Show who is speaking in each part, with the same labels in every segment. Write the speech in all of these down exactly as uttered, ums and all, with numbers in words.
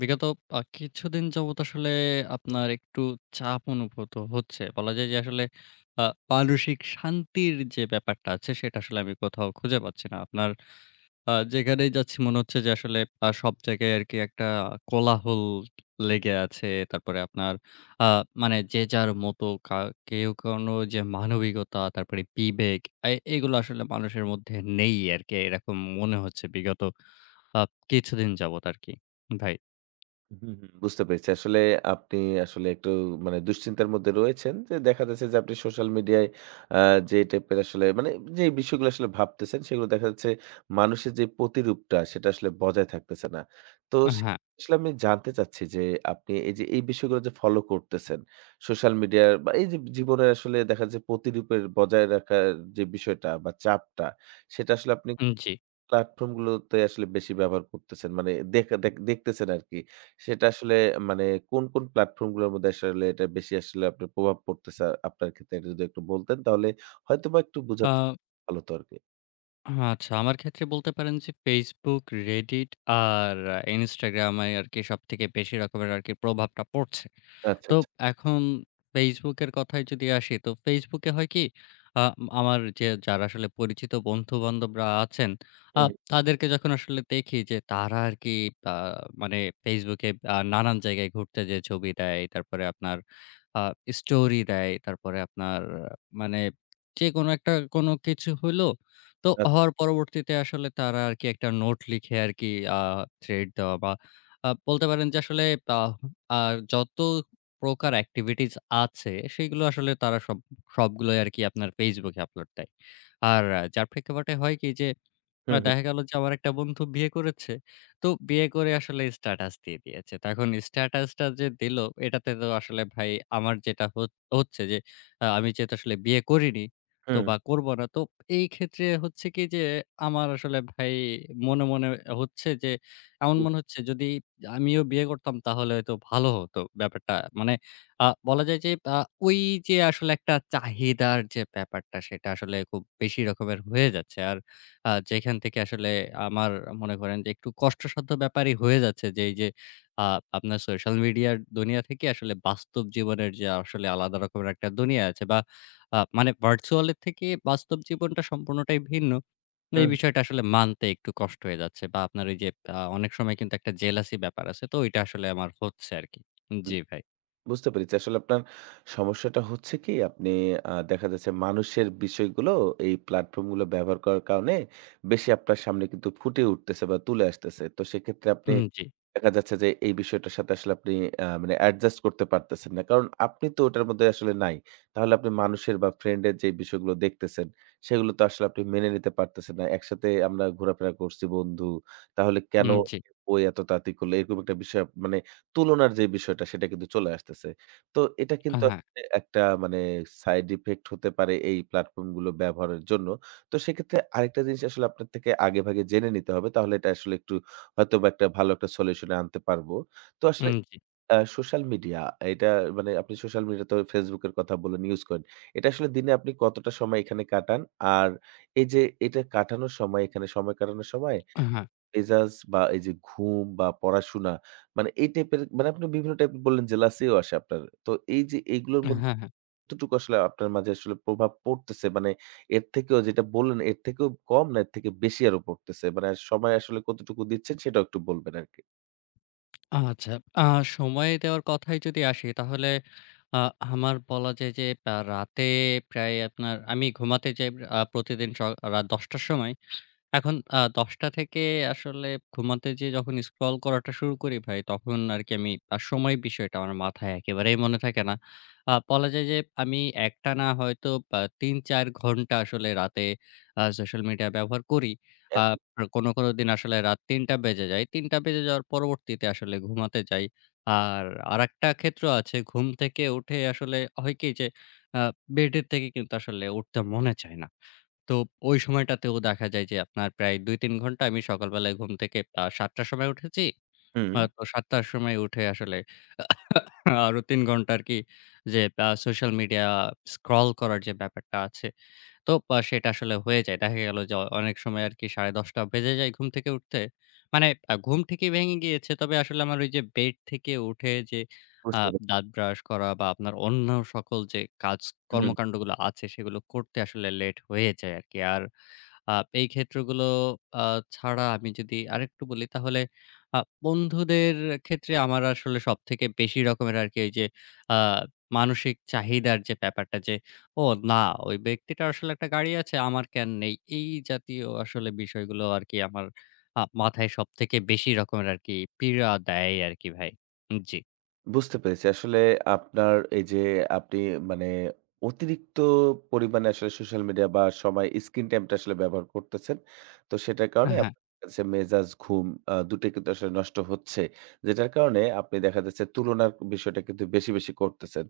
Speaker 1: বিগত আ কিছুদিন যাবত আসলে আপনার একটু চাপ অনুভূত হচ্ছে। বলা যায় যে, আসলে আ মানসিক শান্তির যে ব্যাপারটা আছে, সেটা আসলে আমি কোথাও খুঁজে পাচ্ছি না। আপনার আ যেখানেই যাচ্ছি মনে হচ্ছে যে আসলে আ সব জায়গায় আরকি একটা কোলাহল লেগে আছে, তারপরে আপনার আ মানে যে যার মতো কা কেউ কোনো যে মানবিকতা, তারপরে বিবেক অ্যা এগুলো আসলে মানুষের মধ্যে নেই আরকি, এরকম মনে হচ্ছে বিগত আ কিছুদিন যাবত আরকি, ভাই।
Speaker 2: হুম, হুম, বুঝতে পেরেছি, আসলে আপনি আসলে একটু মানে দুশ্চিন্তার মধ্যে রয়েছেন, যে দেখা যাচ্ছে যে আপনি social media-য় আ যে type-এর আসলে, মানে যে বিষয়গুলো আসলে ভাবতেছেন, সেগুলো দেখা যাচ্ছে মানুষের যে প্রতিরূপটা সেটা আসলে বজায় থাকতেছে না। তো
Speaker 1: আ
Speaker 2: সে
Speaker 1: হ্যাঁ।
Speaker 2: [unintelligible] সলে আমি জানতে চাচ্ছি যে, আপনি এইযে এই বিষয়গুলো যে follow করতেছেন, social media-র বা এইযে জীবনে আসলে দেখা যায় প্রতিরূপের বজায় রাখার যে বিষয়টা বা চাপটা, সেটা আসলে আপনি
Speaker 1: উম জি।
Speaker 2: platform গুলোতে আসলে বেশি ব্যবহার করতেছেন, মানে দেখা দেখ দেখতেছেন আরকি, সেটা আসলে মানে কোন, কোন platform গুলোর মধ্যে আসলে এটার বেশি আসলে আপনার প্রভাব পড়তেছে আপনার ক্ষেত্রে? এটা যদি একটু বলতেন তাহলে হয়তোবা একটু বুঝা [unintelligible]
Speaker 1: আ
Speaker 2: ভালো আরকি।
Speaker 1: হা আচ্ছা আমার ক্ষেত্রে বলতে পারেন যে Facebook, Reddit আর আ Instagram ই আরকি সবথেকে বেশি রকমের আরকি প্রভাবটা পড়ছে।
Speaker 2: আচ্ছা,
Speaker 1: তো
Speaker 2: আচ্ছা।
Speaker 1: এখন Facebook এর কথায় যদি আসি, তো Facebook এ হয় কি? আম আমার যে যারা আসলে পরিচিত বন্ধু-বান্ধবরা আছেন আ
Speaker 2: উহুম।
Speaker 1: তাদেরকে যখন আসলে দেখি যে, তারা আরকি বা মানে Facebook এ আ নানান জায়গায় ঘুরতে যেয়ে ছবি দেয়, তারপরে আপনার আ story দেয়, তারপরে আপনার আ মানে যেকোনো একটা কোনো কিছু হইলো, তো
Speaker 2: আ
Speaker 1: হওয়ার পরবর্তীতে আসলে তারা আরকি একটা নোট লিখে আরকি আ thread দেওয়া বা আ বলতে পারেন যে আসলে বা আ যত প্রকার activities আছে, সেগুলো আসলে তারা সব সবগুলোই আরকি আপনার Facebook এ upload দেয়। আর আ যার প্রেক্ষাপটে হয় কি? যে, অ্যা
Speaker 2: হুম, হু।
Speaker 1: দেখা গেল যে আমার একটা বন্ধু বিয়ে করেছে, তো বিয়ে করে আসলে status দিয়ে দিয়েছে। তো এখন status টা যে দিলো, এটাতে তো আসলে ভাই আমার যেটা হোচ হচ্ছে যে, আ আমি যেহেতু আসলে বিয়ে করিনি, তো
Speaker 2: হুম।
Speaker 1: বা করবো না, তো এই ক্ষেত্রে হচ্ছে কি যে আমার আসলে ভাই মনে, মনে হচ্ছে যে এমন
Speaker 2: হু।
Speaker 1: মনে হচ্ছে যদি আমিও বিয়ে করতাম তাহলে হয়তো ভালো হতো ব্যাপারটা, মানে আ বলা যায় যে আ ওইযে আসলে একটা চাহিদার যে ব্যাপারটা, সেটা আসলে খুব বেশি রকমের হয়ে যাচ্ছে। আর আ যেখান থেকে আসলে আমার মনে করেন যে একটু কষ্টসাধ্য ব্যাপারই হয়ে যাচ্ছে যে, এইযে আ আপনার social media র দুনিয়া থেকে আসলে বাস্তব জীবনের যে আসলে আলাদা রকমের একটা দুনিয়া আছে বা আ মানে virtual এর থেকে বাস্তব জীবনটা সম্পূর্ণটাই ভিন্ন। উম এই
Speaker 2: উহুম।
Speaker 1: বিষয়টা আসলে মানতে একটু কষ্ট হয়ে যাচ্ছে বা আপনার ওইযে আ অনেক সময় কিন্তু একটা jealousy ব্যাপার আসে, তো ওইটা আসলে আমার হচ্ছে আরকি। উ
Speaker 2: হু,
Speaker 1: জি, ভাই।
Speaker 2: বুঝতে পেরেছি, আসলে আপনার সমস্যাটা হচ্ছে কি? আপনি আ দেখা যাচ্ছে মানুষের বিষয়গুলো এই platform গুলো ব্যবহার করার কারণে বেশি আপনার সামনে কিন্তু ফুটে উঠতেছে বা তুলে আসতেছে। তো সেক্ষেত্রে
Speaker 1: হু,
Speaker 2: আপনি
Speaker 1: হুম, জি।
Speaker 2: দেখা যাচ্ছে যে এই বিষয়টার সাথে আসলে আপনি অ্যা মানে adjust করতে পারতেছেন না, কারণ আপনি তো ওটার মধ্যে আসলে নাই। তাহলে আপনি মানুষের বা friend এর যেই বিষয়গুলো দেখতেছেন, সেগুলো তো আসলে আপনি মেনে নিতে পারতেছেন না। "একসাথে আমরা ঘোরাফেরা করছি বন্ধু, তাহলে কেনো
Speaker 1: উম, জি।
Speaker 2: [unintelligible] ও এতো তাড়াতাড়ি করলো?" এরকম একটা বিষয় মানে তুলনার যে বিষয়টা, সেটা কিন্তু চলে আসতেছে। তো এটা
Speaker 1: আ
Speaker 2: কিন্তু
Speaker 1: হ্যাঁ।
Speaker 2: আসলে একটা মানে side effect হতে পারে এই platform গুলো ব্যবহারের জন্য। তো সেক্ষেত্রে আরেকটা জিনিস আসলে আপনার থেকে আগে-ভাগে জেনে নিতে হবে, তাহলে এটা আসলে একটু হয়তোবা একটা ভালো একটা solution এ আনতে পারবো। তো আসলে
Speaker 1: উম, জি।
Speaker 2: অ্যা social media এটা মানে আপনি social media তবে Facebook এর কথা বলেন use করেন, এটা আসলে দিনে আপনি কতটা সময় এখানে কাটান? আর এইযে এটা কাটানোর সময় এখানে সময় কাটানোর সময়
Speaker 1: আ হ্যাঁ।
Speaker 2: মেজাজ বা এইযে ঘুম বা পড়াশোনা, মানে এই type এর মানে, আপনি বিভিন্ন type এর বললেন যে jealousy ও আসে আপনার, তো এইযে এইগুলোর
Speaker 1: এ
Speaker 2: মধ্যে [unintelligible]
Speaker 1: হ্যাঁ, হ্যাঁ।
Speaker 2: কতটুকু আসলে আপনার মাঝে আসলে প্রভাব পড়তেছে, মানে এর থেকেও যেটা বললেন এর থেকেও কম না এর থেকে বেশি আরও পড়তেছে? মানে আ সময় আসলে কতটুকু দিচ্ছেন? সেটাও একটু বলবেন আরকি।
Speaker 1: আ আচ্ছা। আ সময় দেওয়ার কথায় যদি আসি তাহলে আ আমার বলা যায় যে আ রাতে প্রায় আপনার আমি ঘুমাতে যাই প আ প্রতিদিন স রাত দশটা র সময়। এখন আ দশটা থেকে আসলে ঘুমাতে যেয়ে যখন scroll করাটা শুরু করি ভাই তখন আরকি আমি আ সময়ের বিষয়টা আমার মাথায় একেবারেই মনে থাকে না। আ বলা যায় যে আমি একটানা হয়তো অ্যা তিন, চার ঘণ্টা আসলে রাতে অ্যা social media ব্যবহার করি। আ
Speaker 2: [unintelligible]
Speaker 1: রো কোনো, কোনো দিন আসলে রাত তিনটা বেজে যায়। তিনটা বেজে যাওয়ার পরবর্তীতে আসলে ঘুমাতে যাই। আর আরেকটা ক্ষেত্র আছে ঘুম থেকে উঠে আসলে হয় কি? যে আ bed এর থেকে কিন্তু আসলে উঠতে মনে চায় না। তো ওই সময়টাতেও দেখা যায় যে আপনার প্রায় দুই, তিন ঘণ্টা আমি সকালবেলায় ঘুম থেকে আ সাতটা র সময় উঠেছি, আ
Speaker 2: হুম।
Speaker 1: তো সাতটা র সময় উঠে আসলে আরও তিন ঘণ্টা আরকি যে আ social media scroll করার যে ব্যাপারটা আছে তো আ সেটা আসলে হয়ে যায়। দেখা গেল যে অ অনেক সময় আরকি সাড়ে দশটা বেজে যায় ঘুম থেকে উঠতে। মানে আ ঘুম থেকেই ভেঙে গিয়েছে তবে আসলে আমার ওই যে bed থেকে উঠে যে আ
Speaker 2: বুঝতে পে
Speaker 1: দাঁত brush করা বা আপনার অন্য সকল যে কাজ
Speaker 2: হুম।
Speaker 1: কর্মকান্ডগুলো আছে সেগুলো করতে আসলে late হয়ে যায় আরকি। আর আ এই ক্ষেত্রগুলো আ ছাড়া আমি যদি আরেকটু বলি, তাহলে আ বন্ধুদের ক্ষেত্রে আমার আসলে সবথেকে বেশি রকমের আরকি ওই যে আ মানসিক চাহিদার যে ব্যাপারটা যে, "ও না ওই ব্যক্তিটার আসলে একটা গাড়ি আছে আমার কেন নেই?" এই জাতীয় আসলে বিষয়গুলো আরকি আমার আ মাথায় সবথেকে বেশি রকমের আরকি পীড়া দেয় আরকি ভাই। হু, জি।
Speaker 2: বুঝতে পেরেছি। আসলে আপনার এই যে আপনি মানে অতিরিক্ত পরিমাণে আসলে social media বা সময় screen time টা আসলে ব্যবহার করতেছেন। তো সেটার
Speaker 1: হ্যাঁ,
Speaker 2: কারণে
Speaker 1: হ্যাঁ।
Speaker 2: আপনার কাছে মেজাজ, ঘুম, আ দু টোই কিন্তু আসলে নষ্ট হচ্ছে। যেটার কারণে আপনি দেখা যাচ্ছে তুলনার বিষয়টা কিন্তু বেশি, বেশি করতেছেন।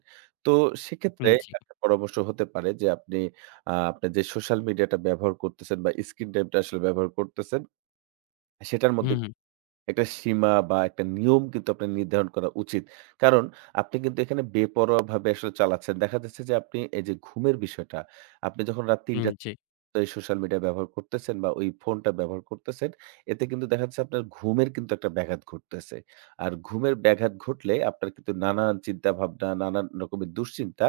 Speaker 2: তো সেক্ষেত্রে
Speaker 1: হুম, জি।
Speaker 2: একটা পরামর্শ হতে পারে যে আপনি আ আপনার যে social media টা ব্যবহার করতেছেন বা screen time টা আসলে ব্যবহার করতেছেন সেটার
Speaker 1: হুম,
Speaker 2: মধ্যে
Speaker 1: হুম।
Speaker 2: একটা সীমা বা একটা নিয়ম কিন্তু আপনার নির্ধারণ করা উচিত। কারণ আপনি কিন্তু এখানে বেপরোয়াভাবে আসলে চালাচ্ছেন। দেখা যাচ্ছে যে আপনি এই যে ঘুমের বিষয়টা আপনি যখন রাত তিনটা
Speaker 1: হুম,
Speaker 2: থেকে
Speaker 1: জি।
Speaker 2: এই social media ব্যবহার করতেছেন বা ওই phone টা ব্যবহার করতেছেন এতে কিন্তু দেখা যাচ্ছে আপনার ঘুমের কিন্তু একটা ব্যাঘাত ঘটতেছে। আর ঘুমের ব্যাঘাত ঘটলে আপনার কিন্তু নানান চিন্তা ভাবনা, নানান রকমের দুশ্চিন্তা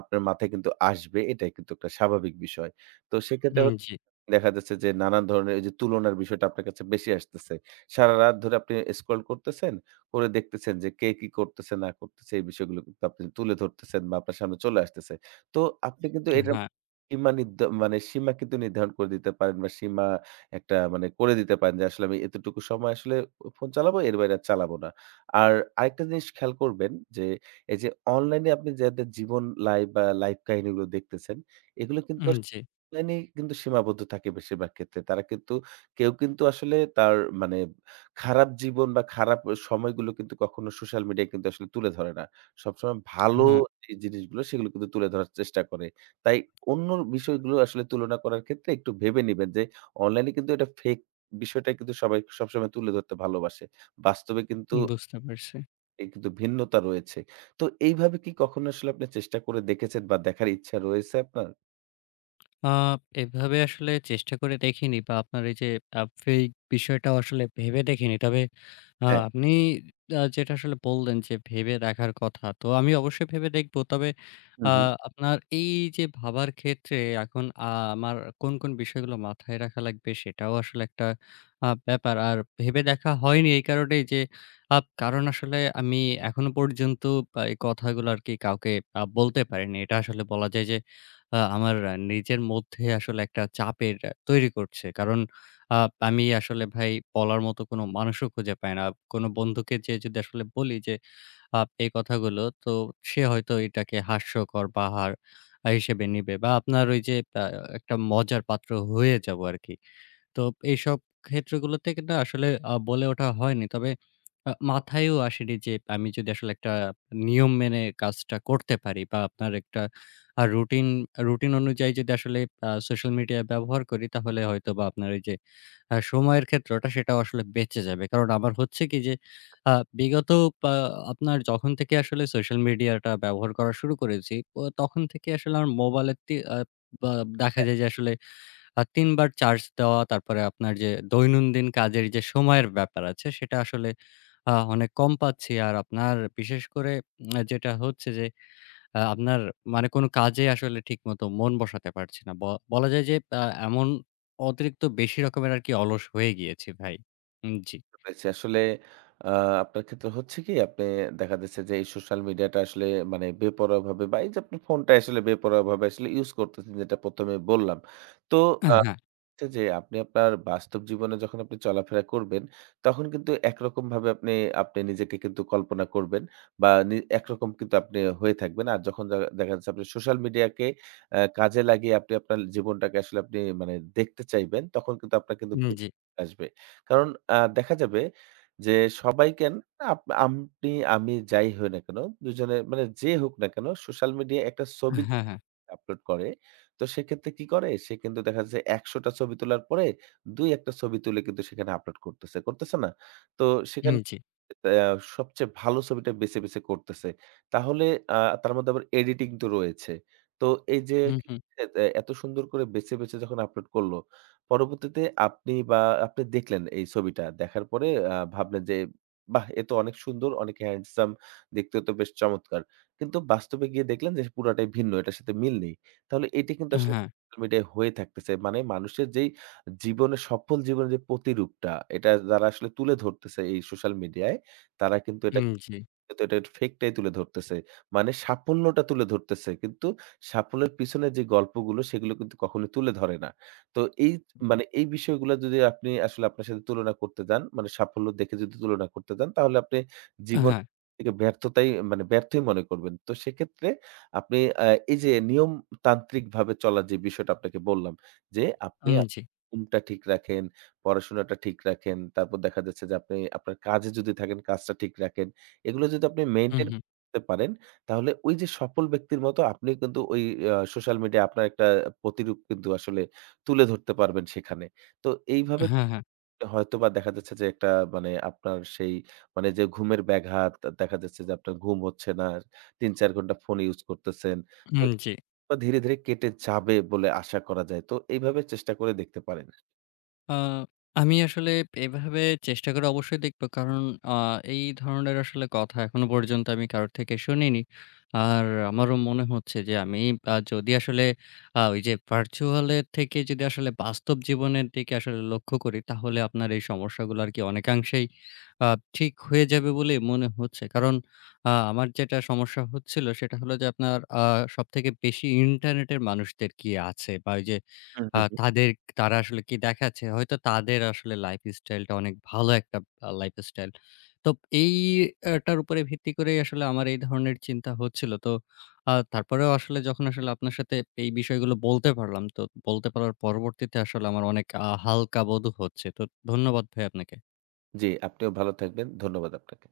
Speaker 2: আপনার মাথায় কিন্তু আসবে। এটাই কিন্তু একটা স্বাভাবিক বিষয়। তো সেক্ষেত্রে
Speaker 1: হুম, জি।
Speaker 2: দেখা যাচ্ছে যে নানান ধরনের এই যে তুলনার বিষয়টা আপনার কাছে বেশি আসতেছে। সারারাত ধরে আপনি আ scroll করতেছেন, করে দেখতেছেন যে কে কি করতেছে না করতেছে। এই বিষয়গুলো কিন্তু আপনি তুলে ধরতেছেন বা আপনার সামনে চলে আসতেছে। তো আপনি কিন্তু
Speaker 1: আ
Speaker 2: এটার
Speaker 1: হ্যাঁ।
Speaker 2: সীমা নির্ধ কিন্তু নির্ধারণ করে দিতে পারেন বা সীমা একটা মানে করে দিতে পারেন যে আসলে আমি এতটুকু সময় আসলে অ phone চালাবো, এর বাইরে আর চালাবো না। আর আরেকটা জিনিস খেয়াল করবেন যে এই যে online এ আপনি যাদের জীবন লাইফ বা life কাহিনীগুলো দেখতেছেন এগুলো কিন্তু
Speaker 1: হুম,
Speaker 2: য়াস
Speaker 1: জি।
Speaker 2: online এ কিন্তু সীমাবদ্ধ থাকে বেশিরভাগ ক্ষেত্রে। তারা কিন্তু কেউ কিন্তু আসলে তার মানে খারাপ জীবন বা খারাপ এ সময়গুলো কিন্তু কখনো social media কিন্তু আসলে তুলে ধরে না। সবসময় ভালো
Speaker 1: হ্যাঁ।
Speaker 2: যেই জিনিসগুলো সেগুলো কিন্তু তুলে ধরার চেষ্টা করে। তাই অন্য বিষয়গুলো আসলে তুলনা করার ক্ষেত্রে একটু ভেবে নিবেন যে online এ কিন্তু এটা fake বিষয়টাই কিন্তু সবাই সবসময় তুলে ধরতে ভালোবাসে। বাস্তবে কিন্তু
Speaker 1: উম, বুঝতে পারছি।
Speaker 2: এই কিন্তু ভিন্নতা রয়েছে। তো এইভাবে কি কখনো আসলে আপনি চেষ্টা করে দেখেছেন বা দেখার ইচ্ছা রয়েছে আপনার?
Speaker 1: আ এভাবে আসলে চেষ্টা করে দেখিনি বা আপনার এই যে আ এই fake বিষয়টাও আসলে ভেবে দেখিনি। তবে আ
Speaker 2: হ্যাঁ।
Speaker 1: আপনি যেটা আসলে বললেন যে ভেবে দেখার কথা, তো আমি অবশ্যই ভেবে দেখব। তবে
Speaker 2: হু,
Speaker 1: আ
Speaker 2: হু।
Speaker 1: আপনার এই যে ভাবার ক্ষেত্রে এখন আ আমার কোন কোন বিষয়গুলো মাথায় রাখা লাগবে সেটাও আসলে একটা আ ব্যাপার। আর ভেবে দেখা হয়নি এই কারণেই যে, আ কারণ আসলে আমি এখনো পর্যন্ত এই ক কথাগুলো আর কি কাউকে বলতে পারিনি। এটা আসলে বলা যায় যে আ আমার নিজের মধ্যে আসলে একটা চাপের তৈরি করছে। আ কারণ আমি আসলে ভাই বলার মতো কোন মানুষও খুঁজে পাই না। কোন বন্ধুকে যে যদি আসলে বলি যে আ এই কথাগুলো তো সে হয়তো এটাকে হাস্যকর বা হার হিসেবে নিবে বা আপনার ওই যে আ একটা মজার পাত্র হয়ে যাব আর কি। তো এইসব ক্ষেত্রগুলোতে কিন্তু আসলে আ বলে ওঠা হয়নি। তবে মাথায়ও আসেনি যে আমি যদি আসলে একটা নিয়ম মেনে কাজটা করতে পারি বা আপনার একটা আ রুটিন, রুটিন অনুযায়ী যদি আসলে সোশ্যাল মিডিয়া ব্যবহার করি তাহলে হয়তো বা আপনার ওই যে আ সময়ের ক্ষেত্রটা সেটাও আসলে বেঁচে যাবে। কারণ আমার হচ্ছে কি যে আ বিগত পা আপনার যখন থেকে আসলে সোশ্যাল মিডিয়াটা ব্যবহার করা শুরু করেছি তখন থেকে আসলে আমার মোবাইলে তি আ বা আ দেখা
Speaker 2: হ্যাঁ।
Speaker 1: যায় যে আসলে আ তিন বার চার্জ দেওয়া তারপরে আপনার যে দৈনন্দিন কাজের যে সময়ের ব্যাপার আছে সেটা আসলে আ অনেক কম পাচ্ছি। আর আপনার বিশেষ করে উম যেটা হচ্ছে যে আ আপনার মানে কোন কাজেই আসলে ঠিকমতো মন বসাতে পারছি না। ব বলা যায় যে আ এমন অতিরিক্ত বেশি রকমের আর কি অলস হয়ে গিয়েছি ভাই। উম জি।
Speaker 2: [unintelligible] আসলে আ আপনার ক্ষেত্রে হচ্ছে কি আপনি দেখা যাচ্ছে যে এই social media টা আসলে মানে বেপরোয়াভাবে বা এই যে আপনি phone টা আসলে বেপরোয়াভাবে আসলে use করতেছেন যেটা প্রথমে বললাম। তো
Speaker 1: আ
Speaker 2: আ
Speaker 1: হ্যাঁ।
Speaker 2: যে আপনি আপনার বাস্তব জীবনে যখন আপনি চলাফেরা করবেন তখন কিন্তু একরকমভাবে আপনি, আপনি নিজেকে কিন্তু কল্পনা করবেন বা নি একরকম কিন্তু আপনি হয়ে থাকবেন। আর যখন দেখা যাচ্ছে আপনি social media কে আ কাজে লাগিয়ে আপনি আপনার জীবনটাকে আসলে আপনি মানে দেখতে চাইবেন, তখন কিন্তু আপনার কিন্তু
Speaker 1: উম
Speaker 2: [unintelligible]
Speaker 1: জি।
Speaker 2: আসবে। কারণ অ্যা দেখা যাবে যে সবাই কেন আপ আপনি, আমি যাই হই না কেন দুই জনের মানে যে হোক না কেন social media একটা ছবি
Speaker 1: হ্যাঁ, হ্যাঁ।
Speaker 2: upload করে। তো সেক্ষেত্রে কি করে? সে কিন্তু দেখা যাচ্ছে একশো টা ছবি তোলার পরে দুই-এক ছবি তুলে কিন্তু সেখানে upload করতেছে, করতেছে না? তো
Speaker 1: হুম,
Speaker 2: সেখানে
Speaker 1: জি।
Speaker 2: আ সবচেয়ে ভালো ছবিটা বেছে বেছে করতেছে। তাহলে আ তার মধ্যে আবার editing তো রয়েছে। তো এই যে
Speaker 1: হুম, হুম।
Speaker 2: এ এত সুন্দর করে বেছে বেছে যখন upload করলো পরবর্তীতে আপনি বা আপনি দেখলেন এই ছবিটা। দেখার পরে আ ভাবলেন যে বাহ! এ তো অনেক সুন্দর, অনেক handsome, দেখতে তো বেশ চমৎকার। কিন্তু বাস্তবে গিয়ে দেখলেন যে পুরোটাই ভিন্ন, এটার সাথে মিল নেই। তাহলে এটি কিন্তু
Speaker 1: আ
Speaker 2: আসলে
Speaker 1: হ্যাঁ।
Speaker 2: social media হয়ে থাকতেছে। মানে মানুষের যেই জীবনের সফল জীবনের যে প্রতিরূপটা এটা যারা আসলে তুলে ধরতেছে এই social media-ই তারা কিন্তু এটা
Speaker 1: হুম জি।
Speaker 2: কিন্তু এটার fake টাই তুলে ধরতেছে। মানে সাফল্যটা তুলে ধরতেছে কিন্তু সাফল্যের পিছনে যে গল্পগুলো সেগুলো কিন্তু কখনোই তুলে ধরে না। তো এই মানে এই বিষয়গুলো যদি আপনি আসলে আপনার সাথে তুলনা করতে যান, মানে সাফল্য দেখে যদি তুলনা করতে যান তাহলে আপনি
Speaker 1: আ হ্যাঁ।
Speaker 2: জীবনকে ব্যর্থতাই মানে ব্যর্থই মনে করবেন। তো সেক্ষেত্রে আপনি আ এই যে নিয়ম তান্ত্রিকভাবে চলার যে বিষয়টা আপনাকে বললাম যে আপনি
Speaker 1: হুম
Speaker 2: [unintelligible]
Speaker 1: জি।
Speaker 2: ঘুমটা ঠিক রাখেন, পড়াশোনাটা ঠিক রাখেন। তারপর দেখা যাচ্ছে যে, আপনি আপনার কাজে যদি থাকেন কাজটা ঠিক রাখেন। এগুলো যদি আপনি
Speaker 1: হুম,
Speaker 2: maintain
Speaker 1: হুম।
Speaker 2: করতে পারেন তাহলে ওই যে সফল ব্যক্তির মতো আপনি কিন্তু ওই আ social media আপনার একটা প্রতিরূপ কিন্তু আসলে তুলে ধরতে পারবেন সেখানে। তো এইভাবে
Speaker 1: হ্যাঁ, হ্যাঁ।
Speaker 2: হয়তোবা দেখা যাচ্ছে যে একটা মানে আপনার সেই মানে যে ঘুমের ব্যাঘাত, দেখা যাচ্ছে যে আপনার ঘুম হচ্ছে না, তিন-চার ঘণ্টা phone use করতেছেন।
Speaker 1: উম
Speaker 2: তো
Speaker 1: জি।
Speaker 2: ধীরে, ধীরে কেটে যাবে বলে আশা করা যায়। তো এইভাবে চেষ্টা করে দেখতে পারেন।
Speaker 1: আ আমি আসলে এভাবে চেষ্টা করে অবশ্যই দেখব। কারণ আ এই ধরনের আসলে কথা এখনো পর্যন্ত আমি কারো থেকে শুনিনি। আর আমারও মনে হচ্ছে যে আমি আ যদি আসলে আ ওই যে ভার্চুয়ালের থেকে যদি আসলে বাস্তব জীবনের দিকে আসলে লক্ষ্য করি তাহলে আপনার এই সমস্যাগুলো আর কি অনেকাংশেই আ ঠিক হয়ে যাবে বলে মনে হচ্ছে। কারণ আ আমার যেটা সমস্যা হচ্ছিল সেটা হলো যে আপনার আ সবথেকে বেশি ইন্টারনেটের মানুষদের কি আছে বা ওই যে
Speaker 2: হুম, হুম, হুম।
Speaker 1: তাদের তারা আসলে কি দেখাচ্ছে। হয়তো তাদের আসলে লাইফস্টাইলটা অনেক ভালো একটা লাইফস্টাইল। তো এইটার উপরে ভিত্তি করেই আসলে আমার এই ধরনের চিন্তা হচ্ছিল। তো আ তারপরেও আসলে যখন আসলে আপনার সাথে এই বিষয়গুলো বলতে পারলাম তো বলতে পারার পরবর্তীতে আসলে আমার অনেক আ হালকা বোধ হচ্ছে। তো ধন্যবাদ ভাই আপনাকে।
Speaker 2: জি, আপনিও ভালো থাকবেন। ধন্যবাদ আপনাকে।